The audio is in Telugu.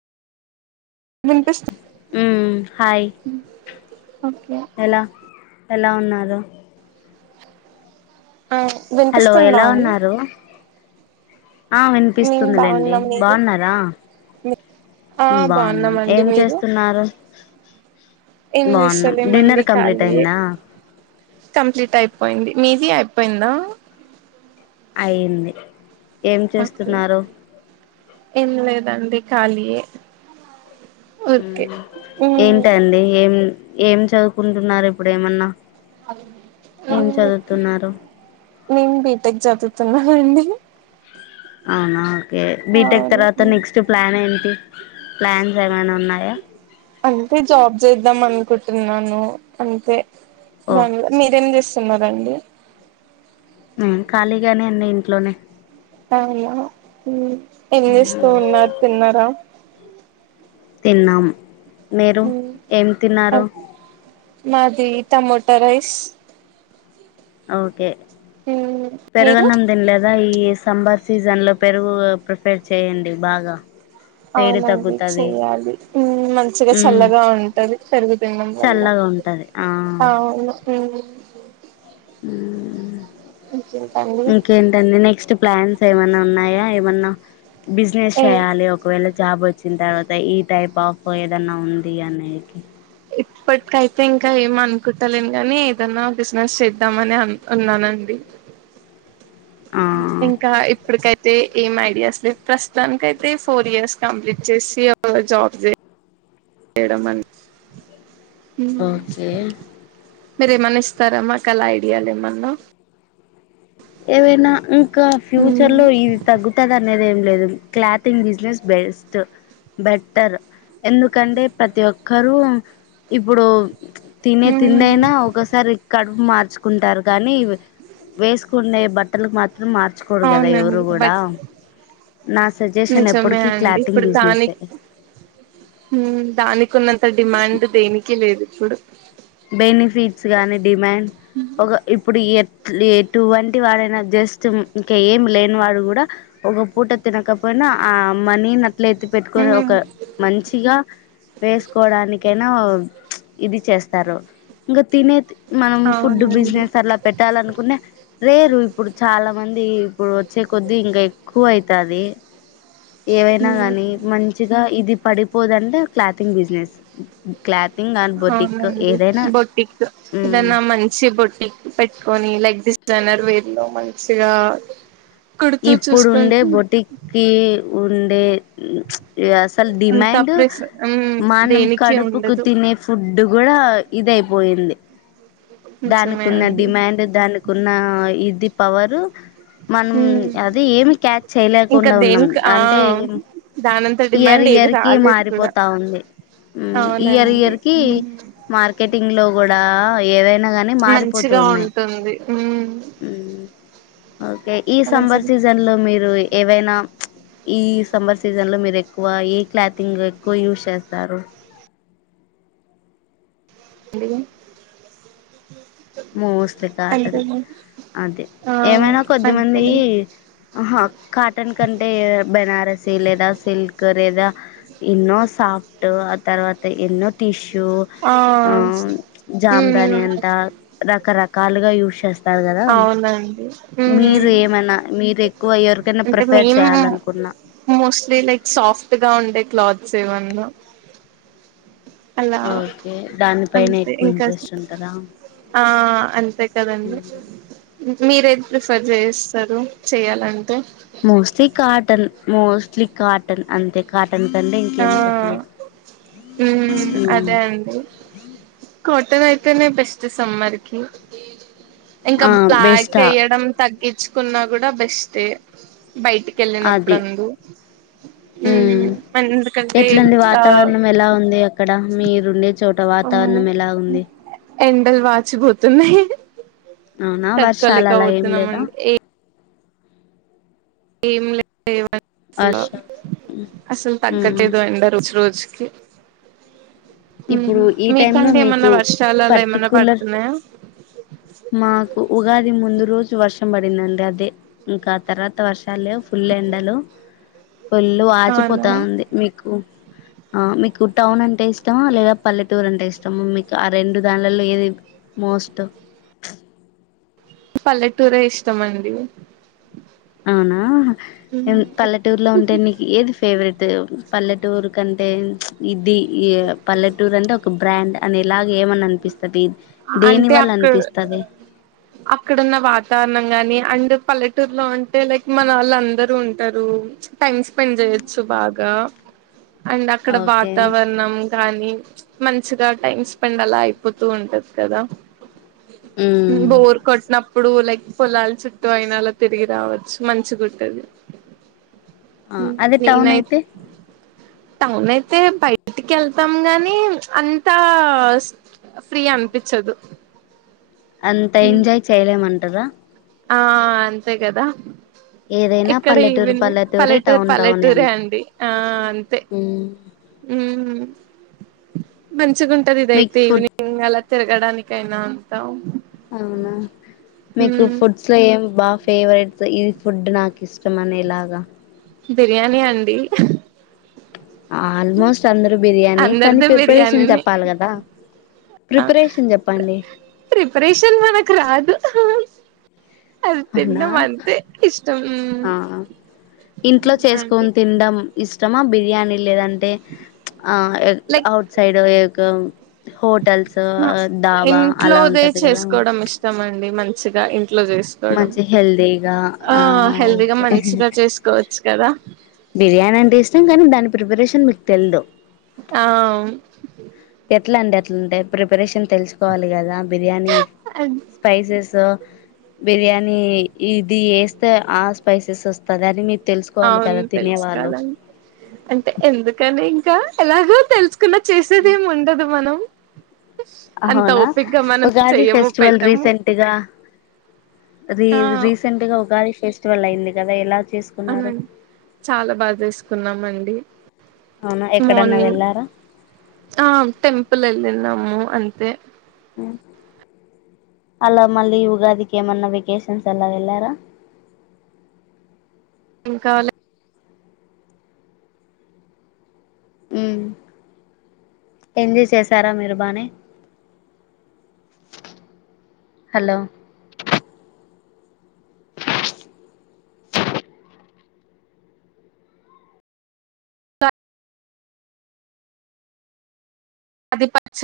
వినిపిస్తు ఊమ్మ్ హాయ్. ఓకే. ఎలా ఎలా ఉన్నారు.? ఆ హలో వినిపిస్తుందా ఎలా అండి ఉన్నారు.? ఆ మేము విన్పిస్తుందిలేండి బాగున్నాం మీరు బాన్నారా.? ఆ ! ఊ బాగున్నాం. బాగున్నామండి ఏం మీరు చేస్తున్నారు.? ఏం బాగున్నాం డిన్నర్ జేస్తాలేమండి కంప్లీట్ ఖాలియె., అయిందా కంప్లీటై. పోయింది. మీది అయిపోయిందా.? ! అయింది. ఏం ఓకే చేస్తున్నారు.? ఏం లేదండి, కాలియే. ఊమ్మ్. ఏంటండి ఏం ఏం చదువుకుంటున్నారు ఇప్పుడెమన్నా.? నేన్ బీటెక్ జదుతున్నా. నా అండి. ! అవునా. కే. బీటెక్ తర్వాత నెక్స్ట్ ప్లానెంటి.? ప్లాన్స్ ఏమైనా ఉన్నాయా.? అంటే జాబ్ జేద్దమన్. టున్నాను అంతే ఓ దాని, మీరేం జేస్తున్నారండి.? ఊ ఖాళీగానే ఉన్నా ఇంట్లోనే. అవునా ఊ ఏం జేస్తూ ఉన్నారు.? తిన్నారా.? తిన్నాం‌. మీరు.? ఏం తిన్నారు.? ఈ టమోటో రైస్. ఆఓకే, మీరు పెరుగన్నం దిన్లేదా ఈఎస్.? సంబర్ సీజన్ లో పెరుగు ప్రిఫేర్ చేయండి బాగా. ! అవునండి చెయ్యాలి, ఊమ్మ్ మంచిగా ఉమ్ చల్లగా ఉంటది పెరుగు తినడం వల్ల. చల్లగా ఉంటది ఆ ఆవును ఊమ్మ్. ఊహ్మ్. ఇంకేంటండి నెక్స్ట్ ప్లాన్స్ ఏమన్నా ఉన్నాయా.? ఏమన్నా.? బిజినెస్ ఏ చేయాలి ఒకవేళ. జాబ్ వచ్చిన్ తర్వాత, ఈ టైప్ ఆఫ్ ఏదన్నా ఉంది అనేకి. ఇప్పట్కైతే ఇంకా ఏమ్ అనుకుంటలేన్ గాని, ఏదనా బిజినెస్ చేద్దామని అన్ అన్నానండి. ఆ ఇంకా ఇప్పుడుకై. తే ఏం ఐడియాస్ లేవ్, ప్రస్తాన్కైతే ఫోర్ ఇయర్స్ కంప్లీట్ చేసి జాబ్ జే. జేయడం అన్. ఓకే. మీరేమనిస్తారా. ! మాక్ అలా ఐడియాలు ఏమన్నా. ఏవైనా ఇంకా ఫ్యూచర్ హ్మ్ లో ఇది తగ్గుతదనేది ఏం. లేదు, క్లాతింగ్ బిజినెస్ బెస్ట్, బెటర్ ఎందుకంటే ప్రతి ఒక్. ఒక్కరు ఇప్పుడు తినే తిండి హ్మ్ అయినా ఒకసారే కూడా మార్చుకుంటారు కానీ వేసుకునేే బట్టలు మాత్రం మార్చకోడు కదా అవునండి ఎవరు కూడాడా బట్ నా సజెషన్ నిజమే ఎప్పటికి అండి క్లాటింగ్ ఇప్పుడు బిజినెసే దానికి దానికి ఉన్నంత డిమాండ్ దేనికి లేదు ఇప్పుడు బెనిఫిట్స్ గానీ డిమాండ్ ఒక ఇప్పుడు టు వంటి వాడైనా జస్ట్ ఇంకా ఏమి లేని వాడు కూడా ఒక పూట తినకపోయినా నా ఆ మనీని అట్లయిత్తే పెట్టుకొని హ్మ్ ఒక మంచిగా వేసుకోడానికైనా ఇది చేస్తారు ఇంకా తినే మనం ఫుడ్ అవునండి బిజినెస్ అలా పెట్టాలనుకుననా లేరు ఇప్పుడు చాలా మంది ఇప్పుడు వచ్చే కొద్దిీ ఇంకా ఎక్కువ అవుతుంది ఏవైనా హ్మ్ గాని మంచిగా ఇది పడిపోదంటే clothing business clothing and boutique boutique ఏదన్నా మంచి బొట్టిక్ పెట్టుకొని లైక్ ద జనర్వేరిలో మంచిగా కుడుతూ ఇప్పుడు ఉండే చూసుకుంటూ బొటికి ఉండే అసలు అంత డిమాండ్ ప్రెస్ హ్మ్ మనం దేనికి కడుపుకు ఉండదు తినే ఫుడ్ అడ్డు కూడా ఇది అయిపోయింది దానికి నిజమే వున అండి డిమాండ్ దానికిన్న పవర్ మనం హ్మ్ అది ఏమి క్యాచ్ ఇంకా చేయలేకుండా ఉన్నాం దేనికి ఆ అంటే ఏం దానంత ఇయర్ డిమాండ్ ఏది ఇయర్ కి రాలేదు కూడా మారిపోతా ఉంది ఇయర్ అవునండి ఇయర్ కి మార్కెటింగ్ లో కూడా ఏవైనా గాని మారిపోతూ మంచిగా ఉన్నాయి ఉంటుంది ఓకే ఈ సమ్మర్ మంచిది సీజన్ లో మీరు ఏవైనా ఈ సమ్మెర్ సీజన్ లో మీరు ఎక్కువ ఏ క్లాతింగ్ ఎక్కువ యూజ్ చేస్తారు అదమని మోస్ట్లీ కాటన్ అదే ఆ ఏమైనా కొద్దిమంది అంతేగా ఆహా కాటన్ కంటే బెనారస్ లేదా సిల్క్ లేదా ఎన్నో సాఫట్ ఆ తర్వాత ఎన్నో టిష్ అ ఆ ఉమ్ చేస్తారు కదా అవునండి ఉమ్ మీరు ఏమైనా మీరు ఎక్కువ ఎవరికైనా అంటే ప్రిఫేర్ మేము చేయాలనుకున్నా మోస్ట్లీ లైక్ సాఫ్ట్ గా ఉండే క్లాత్స్ ఏవన్నా ఓకే దాని పనే ఎక్కువ ఇంకా ఇంట్రెస్ట్ ఉంటారా ఆ అంతే కదా అంది మీరేది ప్రిఫర్ చేయిస్తారు చెయాలంటే మోస్ట్లీ కాటన్ మోస్ట్లీ కాటన్ అంతే కాటన్ కంటే ఆ ఇంకేం చెప్పలేం మ్మ్ అదే అండి కో అత్తన అయితేనే బెస్ట్ సమ్మర్ కి ఇంకా ఆ బ్లాక్ బెస్టా వేయడం తగ్గ ఇచ్చుకున్నా కూడా బెస్ట్ బయటికి వెళ్ళినప్పుడు అది అందు మ్మ్ ఎందుకంటంటే ఎట్లుంది ఆ వాతావరణం ఎలా ఉంది అక్కడ మీరుండే చోట వాతావరణం ఎలా ఉంది ఎండలు వాచిపోతున్నాయి అవునా వర్షాలు అలా ఏం లేదా తట్టుకోలేకపోతున్నామండి ఏ ఏం లేదు ఎండ వర్షాలు అసలు మ్మ్ తగ్గట్లేదు ఎంద రుజి రోజు సి ఇప్పుడు ఈ టైమ్ లో మీకంటే మీకు ఏమన్నా వర్షాలు అలా ఏమన్నా పర్టికులర్ పడుతున్నాయా మాకు ఉగాది ముందు రోజు వర్షం పడిందండి అదే ఇంకా తర్వాత వర్షం ఫుల్ ఎండలు ఫుల్ అవునా వాచిపోతా ఉంది మీకు ఆ మీకు టౌన్ అంటే ఇష్టమా లేదా పల్లెటూరు అంటే ఇష్టమా మీకు ఆ రెండు దానిలో ఏది మోస్ట్లీ పల్లెటూరే ఇష్టమ అండి అవునా పల్లెటూరులో ఉంటే నీకు ఏది ఫేవరెట్ పల్లెటూరు కంటే ఇది పల్లెటూరు అంటే ఒక బ్రాండ్ అని ఇలాగ ఏమని అనిపిస్తుంది అంటే అక్కడ అక్కడున్న వాతావరణం ని అండ్ పల్లెటూరులో అంటే లైక్ మన వాళ్ళు అందరూ ఉంటారు టైమ్ స్పెండ్ చేయచ్చు బాగా అండ్ అక్కడ ఓకే వాతావరణం గానీ మంచిగా టైమ్ స్పెండ్ అలా అయిపోతూ ఉంటది కద ఉమ్ బోర్ కొట్టనా ఇప్పుడు లైక్ పొలలు చుట్టూ అయినలా తిరిగి రావచ్చు మంచిగుట్టది ఆ అదే ని టౌన్ నైతె అయితే టౌన్ అయితే బయటికి వెళ్తాం గాని అంత ఫ్రీ అనిపించదు అంత ఎంజాయ్ చేయలేమంటదా ఆ అంతే కదా ఏదైనా ఇక్కడ పల్లెటూరు ఈవిని పల్లెటూరే పల్లెటూరు టౌన్ టౌనే పల్లెటూరే అంటారు అండి ఆ అంతే ఉమ్ ఉ మంచిగా ఉంటది మీకు ఇదైతే ఫుడ్ ఈవినింగ్ అలా తిరగడానికయినా అంతా అవునా మీకు ఉమ్ ఫుడ్స్ లో ఏం బా ఫేవరెట్ ఇది ఫుడ్ నాకు ఇష్టం అనేలాగా బిర్యానీ అండి ఆల్మోస్ట్ అందరుూ బిర్యానీ కానీ అందరిది ప్రిపరేషన్ బిర్యానీనే చెప్పాలి కదా ప్రిపరేషన్ చెప్పండి ప్రిపరేషన్ మనకు రాదు అదిన్న అవునా మనంత ఇష్టం ఆ ఇంట్లో అండి చేసుకొని తినడం ఇ ఇష్టమా బిర్యానీ లేదంటే ఆ like outside hotels dhaba అలా ఇంట్లోదే ఉంటది కదా చేసుకోవడం ఇష్టం మంచిగా ఇంట్లో చేసుకోవడం మంచి హెల్దీగా ఆ హెల్దీగా ఓకే మంచిగా చేసుకోవచ్చు కదా బిర్యానీ అంటే ఇష్టం కానీ దాని ప్రిపరేషన్ మీకు తెలిదు ఆ ఎట్లా అండి అట్లాంటే ప్రిపరేషన్ తెలుసుకోవాలి కదా బిర్యానీ స్పైసెస్ బిర్యానీ ఇది వేస్తే ఆ స్పైసెస్ వస్తంది అని మీ అవును తెలుసుకోవాలండి అంటే ఎందుకని ఇంకా ఎలాగో తెలుసు న్నా చేసేది ఏం ఉండదు మనం అంత అవునా ఓపిగ్గా మనం ఉగాది చెయ్యము ఫెస్టివల్ పెట్టము రీసెంట్గా రీ ఆ రీసెంట్ గా ఉగాది ఫెస్టివల్ అయింది కదా ఎలా చేసు అవునం చాలా బాగా చేసుకున్నామండి అవునా ఎక్కడన్నా మార్నింగ్ వెళ్ళారా ఆ టెంపుల్ ఎల్లినమ్ము అంతే అ అలా మళ్ళీ ఉగాదికేమన్నా వెకషన్స్ అలా వెళ్ళారా ఇంకా లె మ్ ఎంజాయ్ చేసారా మీరు బానే హలో అది పక్ష